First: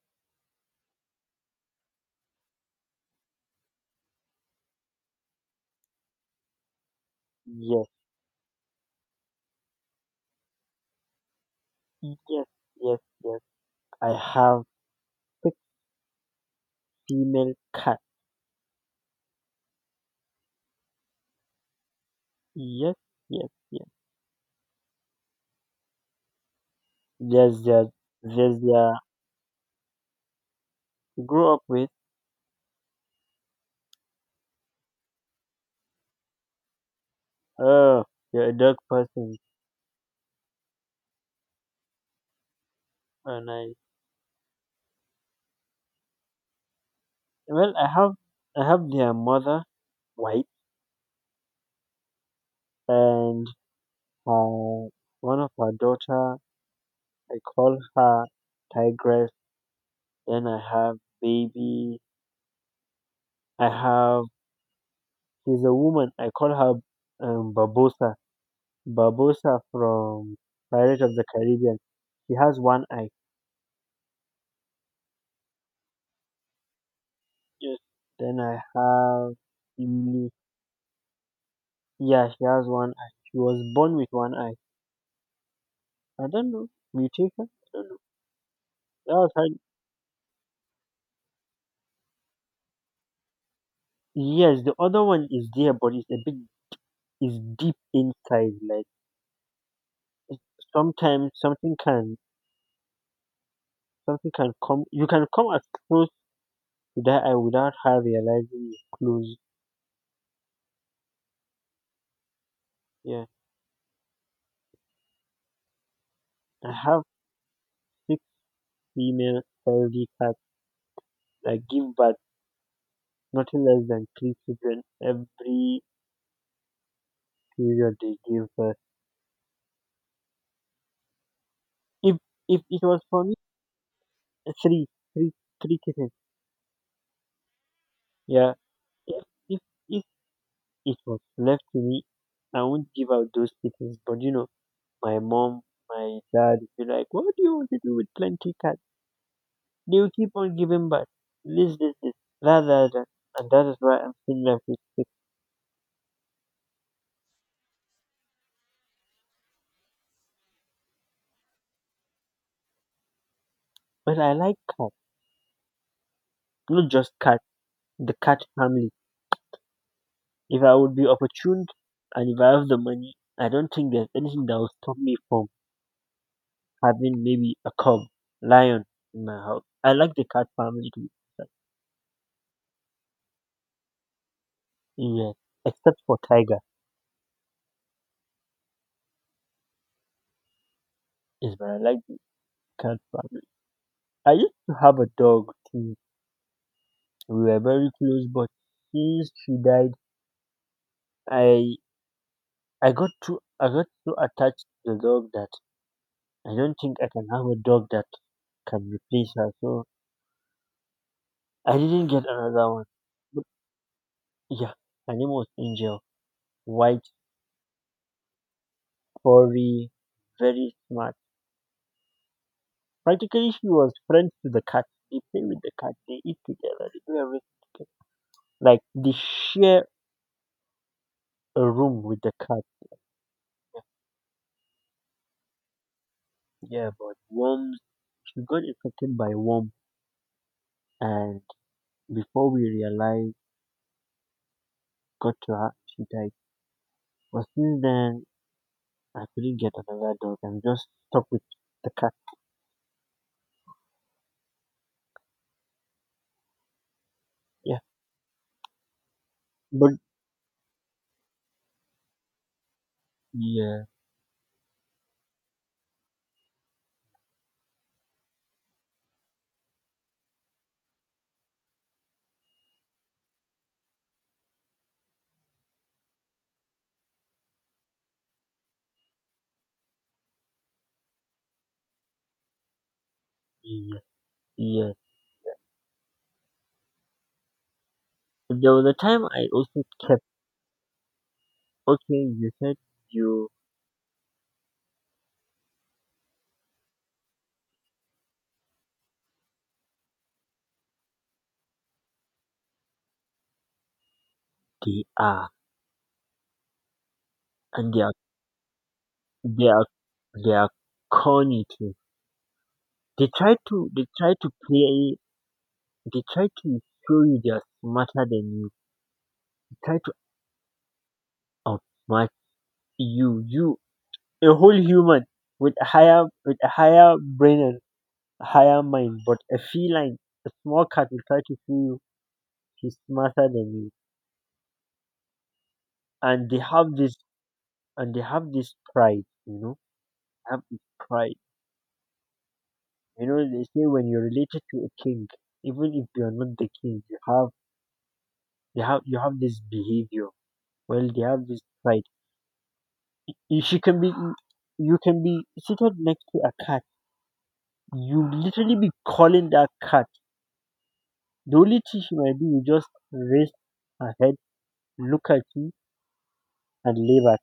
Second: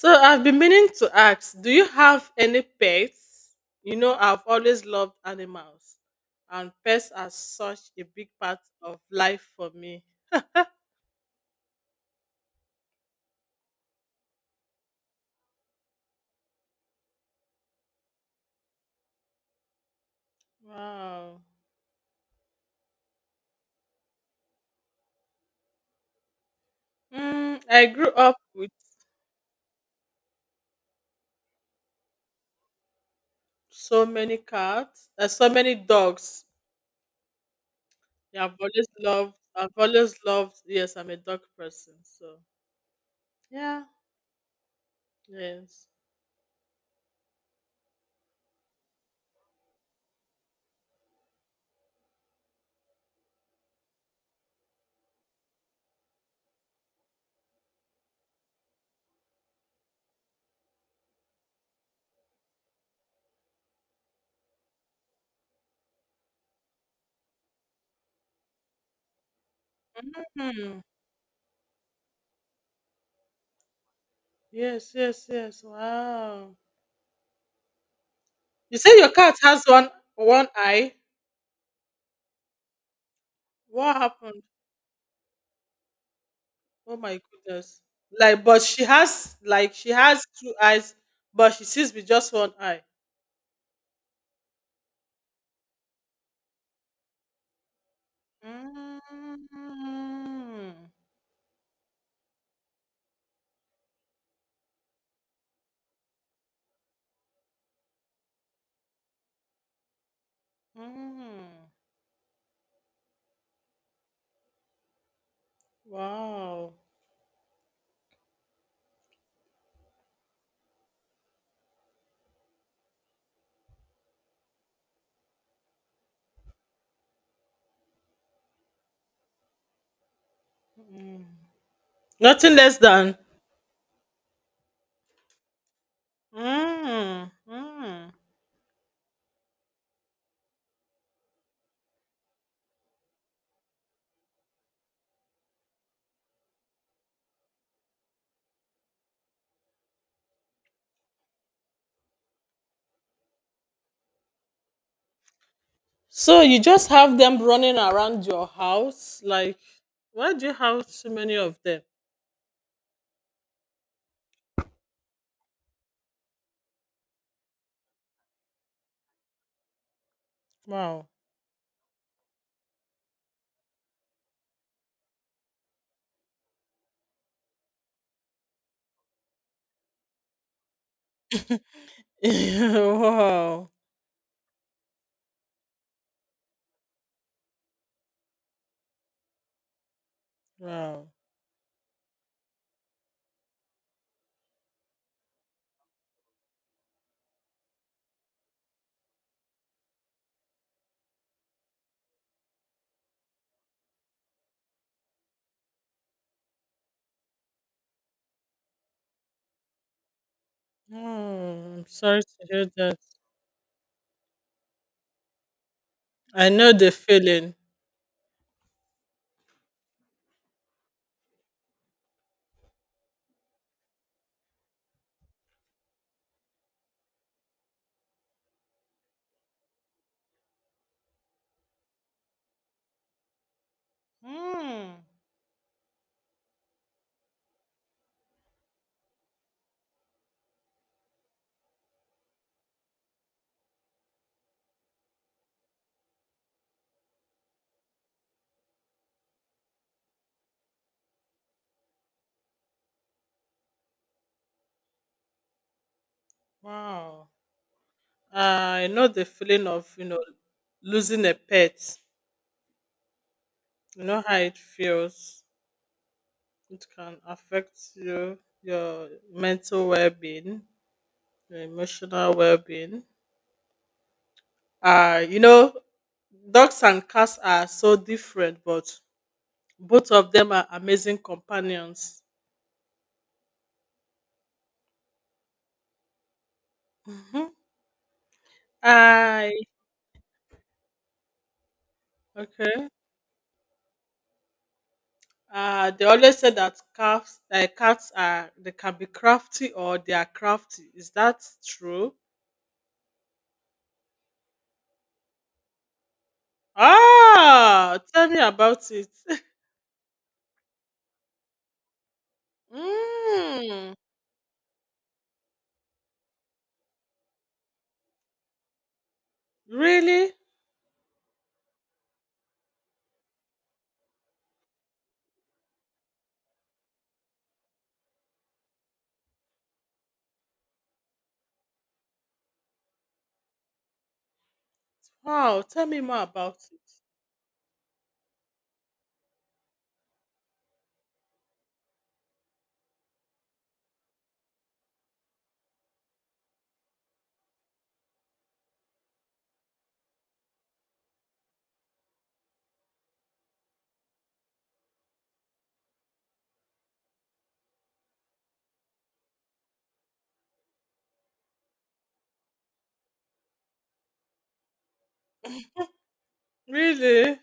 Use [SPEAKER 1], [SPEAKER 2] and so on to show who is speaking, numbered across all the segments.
[SPEAKER 1] So I've been meaning to ask, do you have any pets? You know, I've always loved animals, and pets are such
[SPEAKER 2] Yes,
[SPEAKER 1] a big part of life for me.
[SPEAKER 2] yes, yes, yes. I have big female cat.
[SPEAKER 1] Wow.
[SPEAKER 2] Yes, yes, yes. There's their,
[SPEAKER 1] I grew up
[SPEAKER 2] there's
[SPEAKER 1] with
[SPEAKER 2] their grew up with.
[SPEAKER 1] so many cats, so many dogs.
[SPEAKER 2] Oh,
[SPEAKER 1] Yeah,
[SPEAKER 2] you're a
[SPEAKER 1] I've
[SPEAKER 2] dog
[SPEAKER 1] always loved.
[SPEAKER 2] person.
[SPEAKER 1] I've always loved. Yes, I'm a dog person. So
[SPEAKER 2] And I,
[SPEAKER 1] yeah. Yes.
[SPEAKER 2] Well, I have their mother white and uh, one of her daughter. I call her Tigress. Then I have baby. I have. She's a woman. I call her Babosa. Barbosa from
[SPEAKER 1] Hmm.
[SPEAKER 2] Pirates of the Caribbean. She has one eye.
[SPEAKER 1] Yes. Yes. Yes. Wow.
[SPEAKER 2] Yes. Then I
[SPEAKER 1] You say your
[SPEAKER 2] have
[SPEAKER 1] cat has one
[SPEAKER 2] Lily.
[SPEAKER 1] one eye.
[SPEAKER 2] Yeah, she has one eye. She was born
[SPEAKER 1] What
[SPEAKER 2] with one
[SPEAKER 1] happened?
[SPEAKER 2] eye. I don't know.
[SPEAKER 1] Oh my
[SPEAKER 2] Mutation? I
[SPEAKER 1] goodness.
[SPEAKER 2] don't know.
[SPEAKER 1] Like, but she
[SPEAKER 2] That was
[SPEAKER 1] has
[SPEAKER 2] her.
[SPEAKER 1] like she has two eyes, but she sees with just one eye.
[SPEAKER 2] Yes, the other one is there, but it's a big, it's deep inside. Like
[SPEAKER 1] Mm,
[SPEAKER 2] sometimes something can come. You can come as close to that eye without her realizing you're close.
[SPEAKER 1] mm,
[SPEAKER 2] Yeah, I
[SPEAKER 1] wow.
[SPEAKER 2] have six female fairy cats that give birth. Nothing less than three children every period they gave birth.
[SPEAKER 1] Mm.
[SPEAKER 2] If
[SPEAKER 1] Nothing
[SPEAKER 2] if
[SPEAKER 1] less
[SPEAKER 2] it was
[SPEAKER 1] than.
[SPEAKER 2] for me, uh, three, three, three kittens.
[SPEAKER 1] Mm, mm.
[SPEAKER 2] Yeah. If if if it was left to me, I wouldn't give out those kittens. But you know, my mom, my dad would be like, "What do you want to do with plenty cats? They will keep on giving back. This, this, this, that, that, that." And that is why I'm still left with six.
[SPEAKER 1] So you just have them running around your house? Like, why do you have so many of them?
[SPEAKER 2] But I like cats, not just cats. The cat family. If I would be
[SPEAKER 1] Wow.
[SPEAKER 2] opportuned and if I have the money, I don't think there's anything that will stop me from having maybe a cub, lion in my house. I like the cat family too.
[SPEAKER 1] wow.
[SPEAKER 2] Yes, except for tiger.
[SPEAKER 1] Wow.
[SPEAKER 2] Is but I like the cat family. I used to have a dog too. We were very close, but since she died, I I got too I got so attached to the dog that I don't think I can have a dog that can replace her. So I
[SPEAKER 1] I'm
[SPEAKER 2] didn't
[SPEAKER 1] sorry
[SPEAKER 2] get
[SPEAKER 1] to hear
[SPEAKER 2] another one.
[SPEAKER 1] that.
[SPEAKER 2] But yeah, her name was Angel.
[SPEAKER 1] I know the
[SPEAKER 2] White,
[SPEAKER 1] feeling.
[SPEAKER 2] furry, very smart. Practically, she was friends to the cat. They play with the cat. They eat together. They do everything together. Like they share a room with the cat.
[SPEAKER 1] Hmm.
[SPEAKER 2] Yeah, but worms. She got infected by worm, and before we realized, got to her, she died. But since then, I couldn't get another dog. I'm just stuck with the cat.
[SPEAKER 1] Wow.
[SPEAKER 2] Yeah,
[SPEAKER 1] I know the feeling
[SPEAKER 2] but
[SPEAKER 1] of, you know, losing a pet.
[SPEAKER 2] yeah,
[SPEAKER 1] You know how it feels. It can affect you, your mental well being, your emotional well being. You know, dogs and cats are so different, but both of them are amazing companions.
[SPEAKER 2] yeah, yeah.
[SPEAKER 1] Hmm.
[SPEAKER 2] There was a time I
[SPEAKER 1] I
[SPEAKER 2] also kept. Okay, you said
[SPEAKER 1] okay.
[SPEAKER 2] you
[SPEAKER 1] They always say that cats, cats are they can be crafty or they are crafty. Is that true?
[SPEAKER 2] they are. And they
[SPEAKER 1] Ah,
[SPEAKER 2] are
[SPEAKER 1] tell me about it.
[SPEAKER 2] they are they are corny too. They try to
[SPEAKER 1] Mm,
[SPEAKER 2] they try to play they try to show you they are smarter than you. They try to
[SPEAKER 1] really?
[SPEAKER 2] outsmart you. You a whole human with a higher brain and higher mind, but a feline, a small cat will try to show you he's smarter than you.
[SPEAKER 1] Wow, tell me more
[SPEAKER 2] And
[SPEAKER 1] about
[SPEAKER 2] they have
[SPEAKER 1] it.
[SPEAKER 2] this and they have this pride, you know, have this pride. You know, they say when you're related to a king, even if you're not the king, you have. They have you have this behavior, well they have this pride. She can be you can be seated next to a cat, you literally be calling that cat, the only thing she might do is just raise her head, look at you, and lay
[SPEAKER 1] Really?
[SPEAKER 2] back.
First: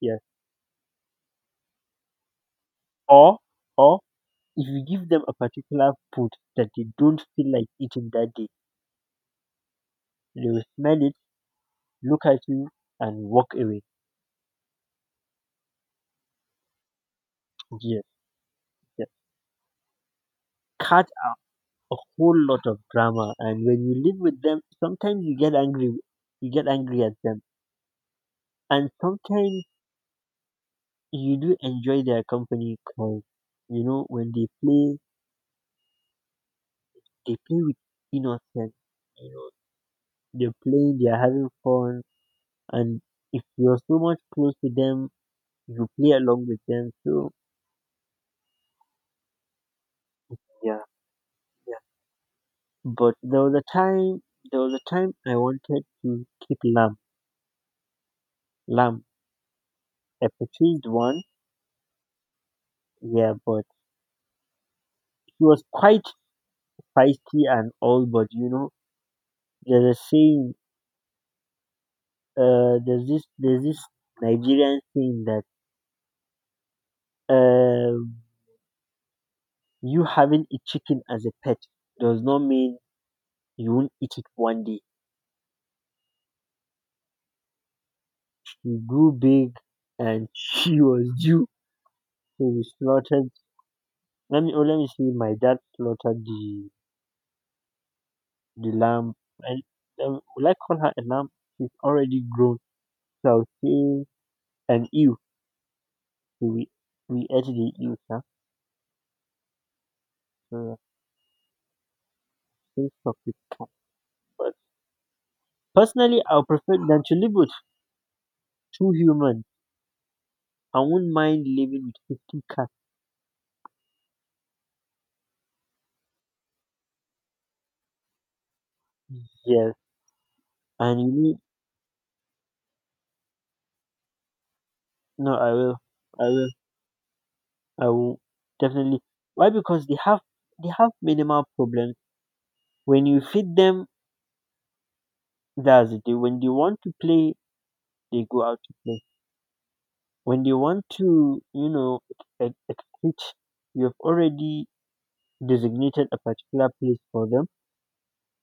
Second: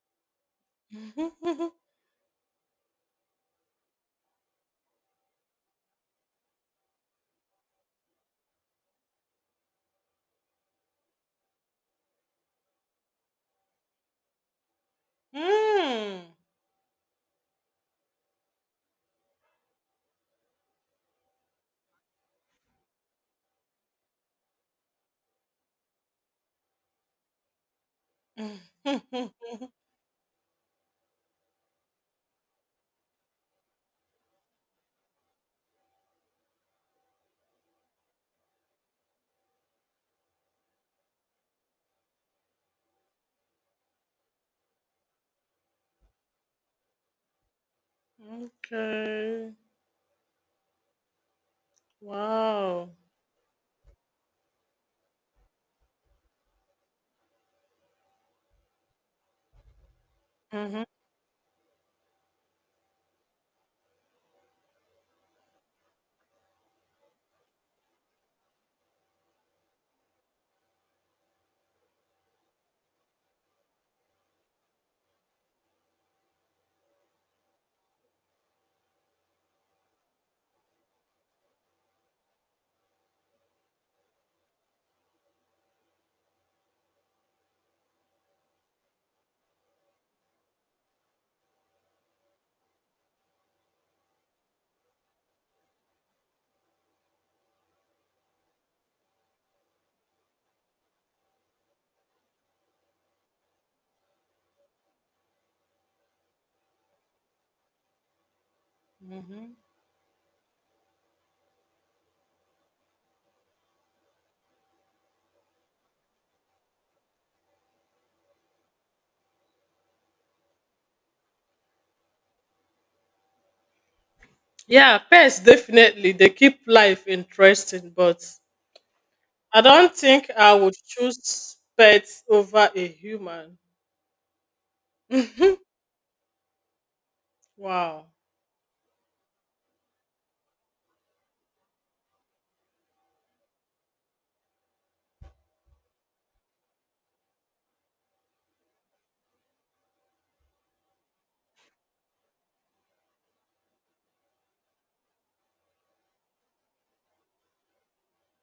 [SPEAKER 2] Yes. Or or if you give them a particular food that they don't feel like eating that day, they will smell it, look at you, and walk away.
[SPEAKER 1] mm.
[SPEAKER 2] Yes, yes. Cat, a whole lot of drama, and when you live with them, sometimes you get angry at them. And sometimes you do enjoy their company, because you know when they play, they play with innocence. You know, they're having fun. And if you're so much close to them, you play along with them. So
[SPEAKER 1] okay.
[SPEAKER 2] yeah, yeah.
[SPEAKER 1] Wow.
[SPEAKER 2] But there was a time I wanted to keep lamb, lamb a
[SPEAKER 1] Hmm.
[SPEAKER 2] purchased one. Yeah, but he was quite feisty and all, but you know, there's a saying, there's this Nigerian saying that um, you having a chicken as a pet does not mean you won't eat it one day. She grew big, and she was due. So we slaughtered. Let me see. My dad slaughtered the lamb. And will I call her a lamb? She's already grown. So I'll say an ewe. So we ate the ewe, sir.
[SPEAKER 1] Hmm.
[SPEAKER 2] So I think so. Personally, I would prefer than to live with two humans. I wouldn't mind living with 50 cats.
[SPEAKER 1] Yeah, pets definitely they keep life interesting, but I
[SPEAKER 2] Yes.
[SPEAKER 1] don't think I would
[SPEAKER 2] And you need,
[SPEAKER 1] choose pets over a human.
[SPEAKER 2] no, I will. I will. I
[SPEAKER 1] wow.
[SPEAKER 2] will. Definitely. Why? Because they have minimal problems. When you feed them, that's it. When they want to play, they go out to play. When they want to, you know, ex- ex- ex- you have already designated a particular place for them,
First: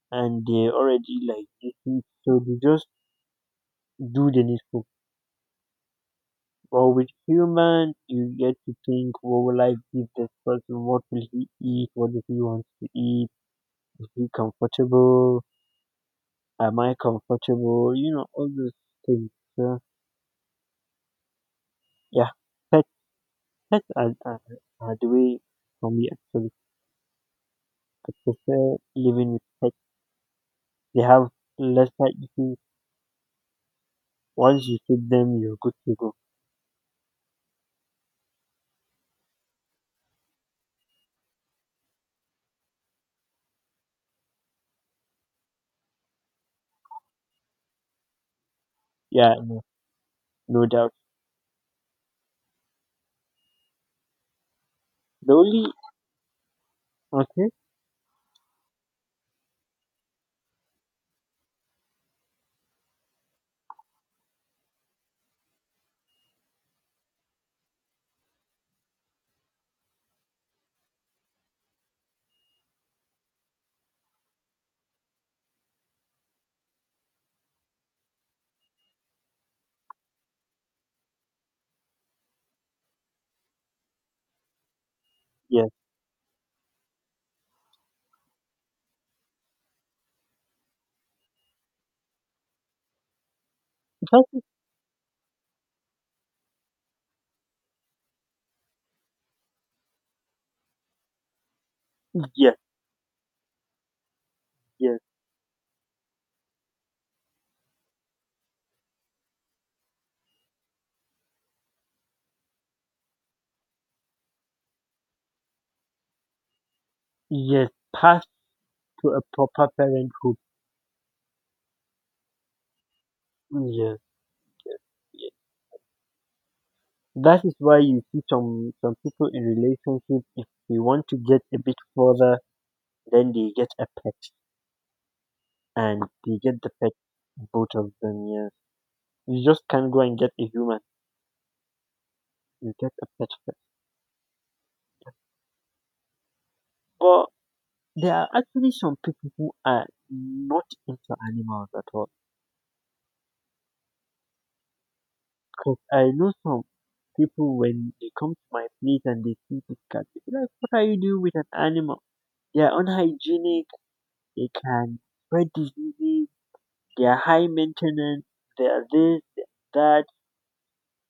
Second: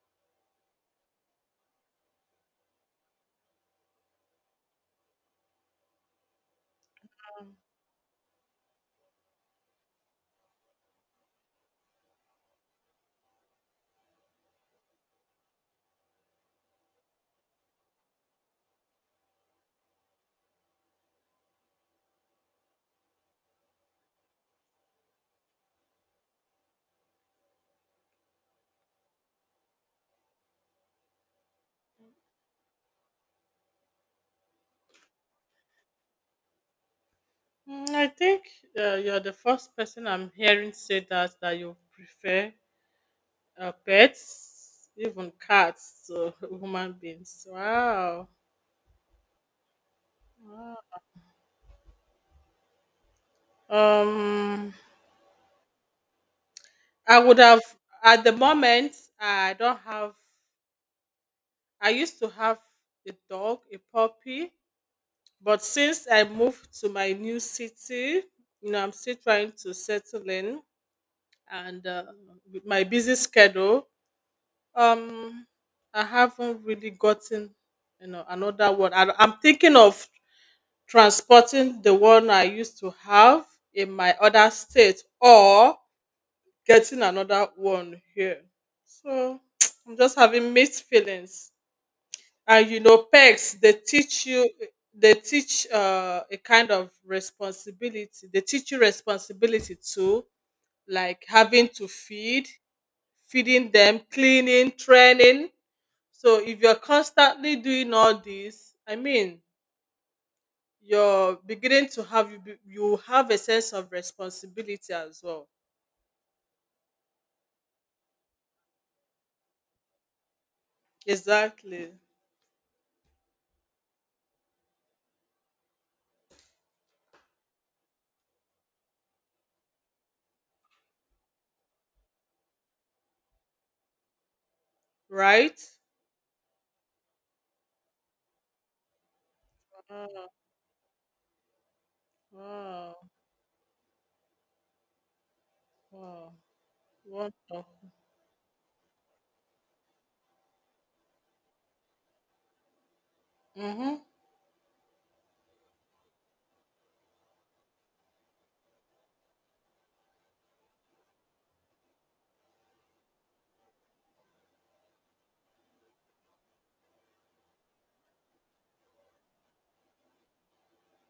[SPEAKER 2] and they already like, this thing. So they just do the needful. But with humans, you get to think, what will I give this person? What will he eat? What does he want to eat? Is he comfortable? Am I comfortable? You know, all those things. So, yeah, pets, pets are, are, are the way for me, actually. I prefer living with pets. They have lesser issues. Once you feed them, you're good to go.
[SPEAKER 1] I think you're the first person I'm hearing say that you prefer pets, even cats to human beings. Wow.
[SPEAKER 2] Yeah, no doubt.
[SPEAKER 1] Um,
[SPEAKER 2] The only,
[SPEAKER 1] I would
[SPEAKER 2] okay,
[SPEAKER 1] have at the moment I don't have. I used to have a dog, a puppy, but since I moved to my new city, you know, I'm still trying to settle in, and with my busy schedule. Um, I haven't really gotten, you know, another one. I'm thinking of transporting the one I used to have in my other state
[SPEAKER 2] yes,
[SPEAKER 1] or getting another one here. So I'm just having mixed feelings. And you know, pegs they teach
[SPEAKER 2] that-
[SPEAKER 1] you they teach a kind of responsibility. They teach you responsibility too, like having to feed,
[SPEAKER 2] yes,
[SPEAKER 1] feeding them, cleaning,
[SPEAKER 2] yes,
[SPEAKER 1] training so if you're constantly doing all this, I mean, you're beginning to have you have a sense of responsibility as well.
[SPEAKER 2] yes, pass to a proper parenthood.
[SPEAKER 1] Exactly.
[SPEAKER 2] Yes. That is why you see some people in relationship, if they want to get a bit further, then they get a pet,
[SPEAKER 1] Right?
[SPEAKER 2] and they get the pet, both of them, yes. You just can't go and
[SPEAKER 1] Wow.
[SPEAKER 2] get a human, you get a
[SPEAKER 1] Wow.
[SPEAKER 2] pet first.
[SPEAKER 1] Wow.
[SPEAKER 2] But
[SPEAKER 1] Wonderful.
[SPEAKER 2] there are actually some people who are not into animals at all.
[SPEAKER 1] Mm-hmm.
[SPEAKER 2] Because I know some people, when they come to my place and they see this cat, they be like, "What are you doing with an animal? They are unhygienic, they can spread diseases, they're high maintenance, they are this, they are that."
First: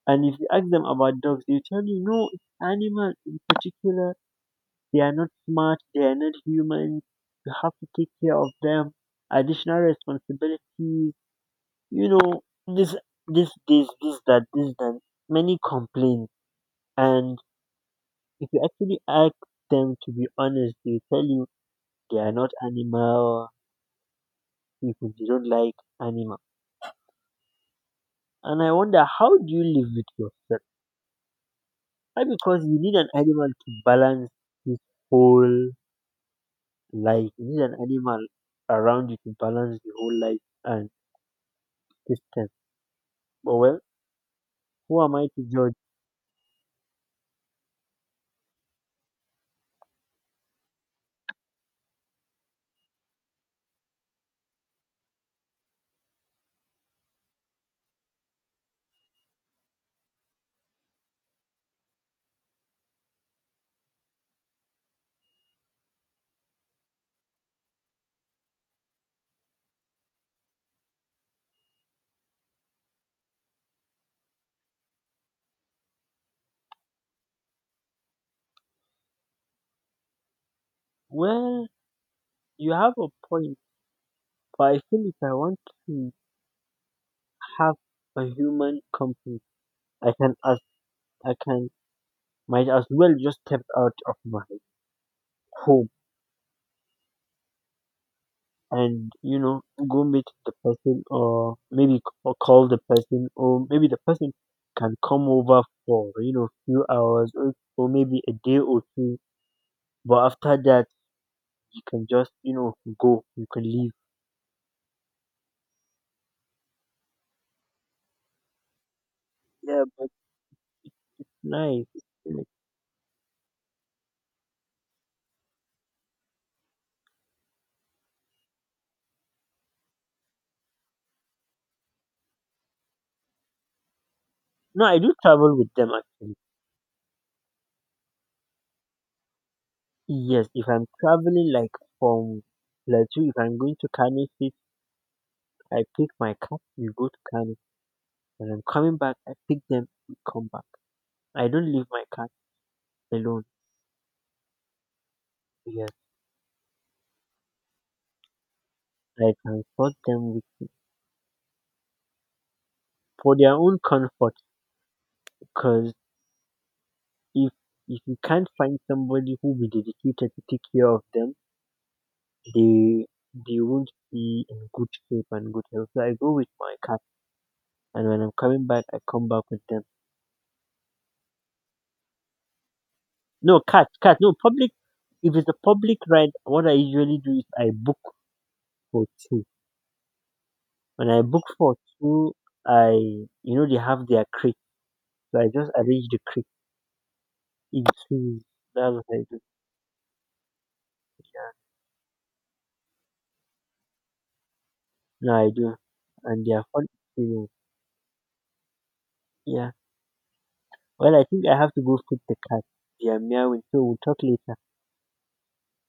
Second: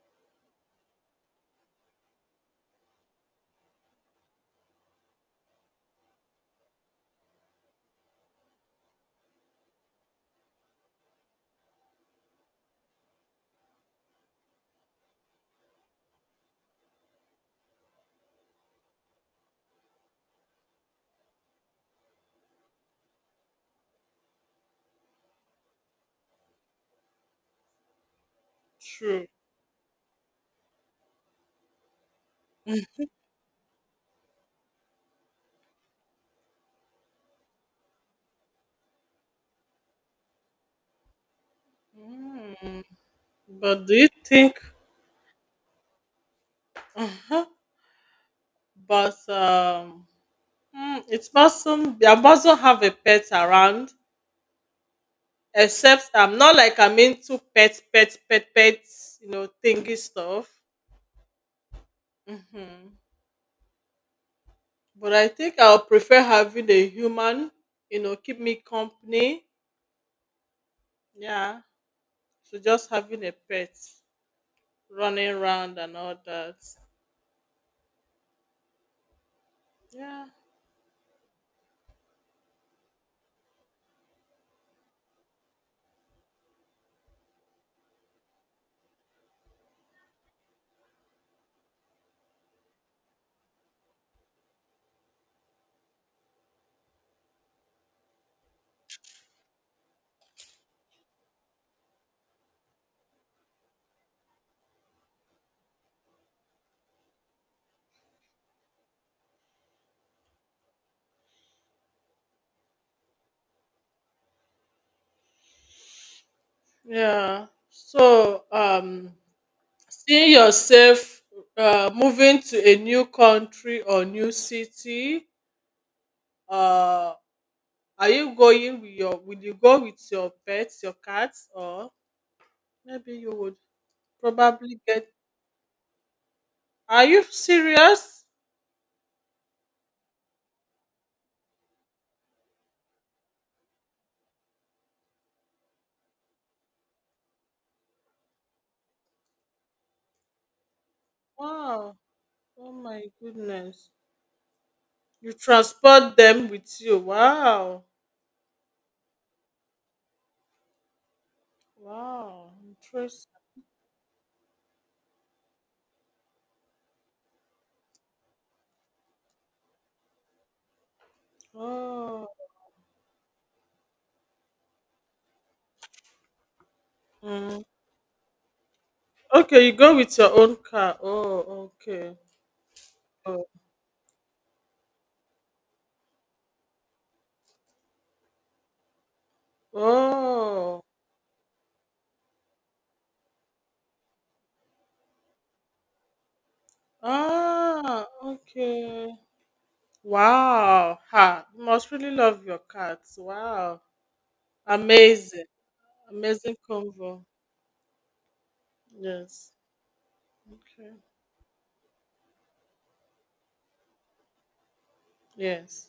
[SPEAKER 2] And if you ask them about dogs, they tell you, no, it's animals in particular. They are not smart, they are not human. You have to take care of them. Additional responsibilities, you know, this, this, this, that. Many complaints. And if you actually ask them to be honest, they tell you they are not animal people, they don't like animals. And I wonder,
[SPEAKER 1] True.
[SPEAKER 2] how do you live with yourself? Why? Because you need an animal to balance this whole life. You need an animal around you to balance the whole life and system.
[SPEAKER 1] Mm.
[SPEAKER 2] But well,
[SPEAKER 1] But do you think?
[SPEAKER 2] who am I to judge?
[SPEAKER 1] Huh? But it mustn't be I mustn't have a pet around except I'm not like I'm into pets, you know, thingy stuff. Mm-hmm. But I think I'll prefer having a human, you know, keep me company. Yeah. So just having a pet running around and all that. Yeah.
[SPEAKER 2] Well, you have a point, but I feel if I want to have a human company, I can as I can might as well just step out of my home and you know go meet the person, or maybe or call the person, or maybe the person can come over for you know few hours, or maybe a day or two. But after that, you can just you know go, you can leave.
[SPEAKER 1] Yeah. So
[SPEAKER 2] Yeah, but
[SPEAKER 1] seeing yourself
[SPEAKER 2] nice,
[SPEAKER 1] moving
[SPEAKER 2] like,
[SPEAKER 1] to a new country or new city, uh are you going with your will you go with your pets, your cats, or maybe you would probably
[SPEAKER 2] no, I
[SPEAKER 1] get
[SPEAKER 2] do travel with them actually.
[SPEAKER 1] are you serious?
[SPEAKER 2] Yes, if I'm traveling like from Plateau, if I'm going to Kano state, I pick my cat, we go to Kano. When I'm coming back, I pick them, we come back. I don't leave
[SPEAKER 1] Wow.
[SPEAKER 2] my cat
[SPEAKER 1] Oh my
[SPEAKER 2] alone.
[SPEAKER 1] goodness. You
[SPEAKER 2] Yeah,
[SPEAKER 1] transport them with you. Wow.
[SPEAKER 2] I transport them with,
[SPEAKER 1] Wow.
[SPEAKER 2] for
[SPEAKER 1] Interesting.
[SPEAKER 2] their own comfort, because if if you can't find somebody who will be dedicated to take care of them,
[SPEAKER 1] Oh.
[SPEAKER 2] they they won't be in good shape and good health. So I go with my cat,
[SPEAKER 1] Mm.
[SPEAKER 2] and when I'm coming back, I come back with
[SPEAKER 1] Okay, you
[SPEAKER 2] them.
[SPEAKER 1] go with your own car. Oh, okay. Oh.
[SPEAKER 2] No cat, cat, no public. If it's a public ride, what I usually do is I book for two.
[SPEAKER 1] Oh.
[SPEAKER 2] When I book for two, I you know they have their crate, so I just arrange the crate
[SPEAKER 1] Ah,
[SPEAKER 2] into. That's what
[SPEAKER 1] okay.
[SPEAKER 2] I
[SPEAKER 1] Wow. Ha.
[SPEAKER 2] do.
[SPEAKER 1] You must really love your cats. Wow.
[SPEAKER 2] No,
[SPEAKER 1] Amazing.
[SPEAKER 2] I do. And they
[SPEAKER 1] Amazing
[SPEAKER 2] are fun
[SPEAKER 1] convo.
[SPEAKER 2] experience.
[SPEAKER 1] Yes.
[SPEAKER 2] Yeah.
[SPEAKER 1] Okay.
[SPEAKER 2] Well, I think I have to go feed the cat. They are meowing. So we'll talk later.
[SPEAKER 1] Yes.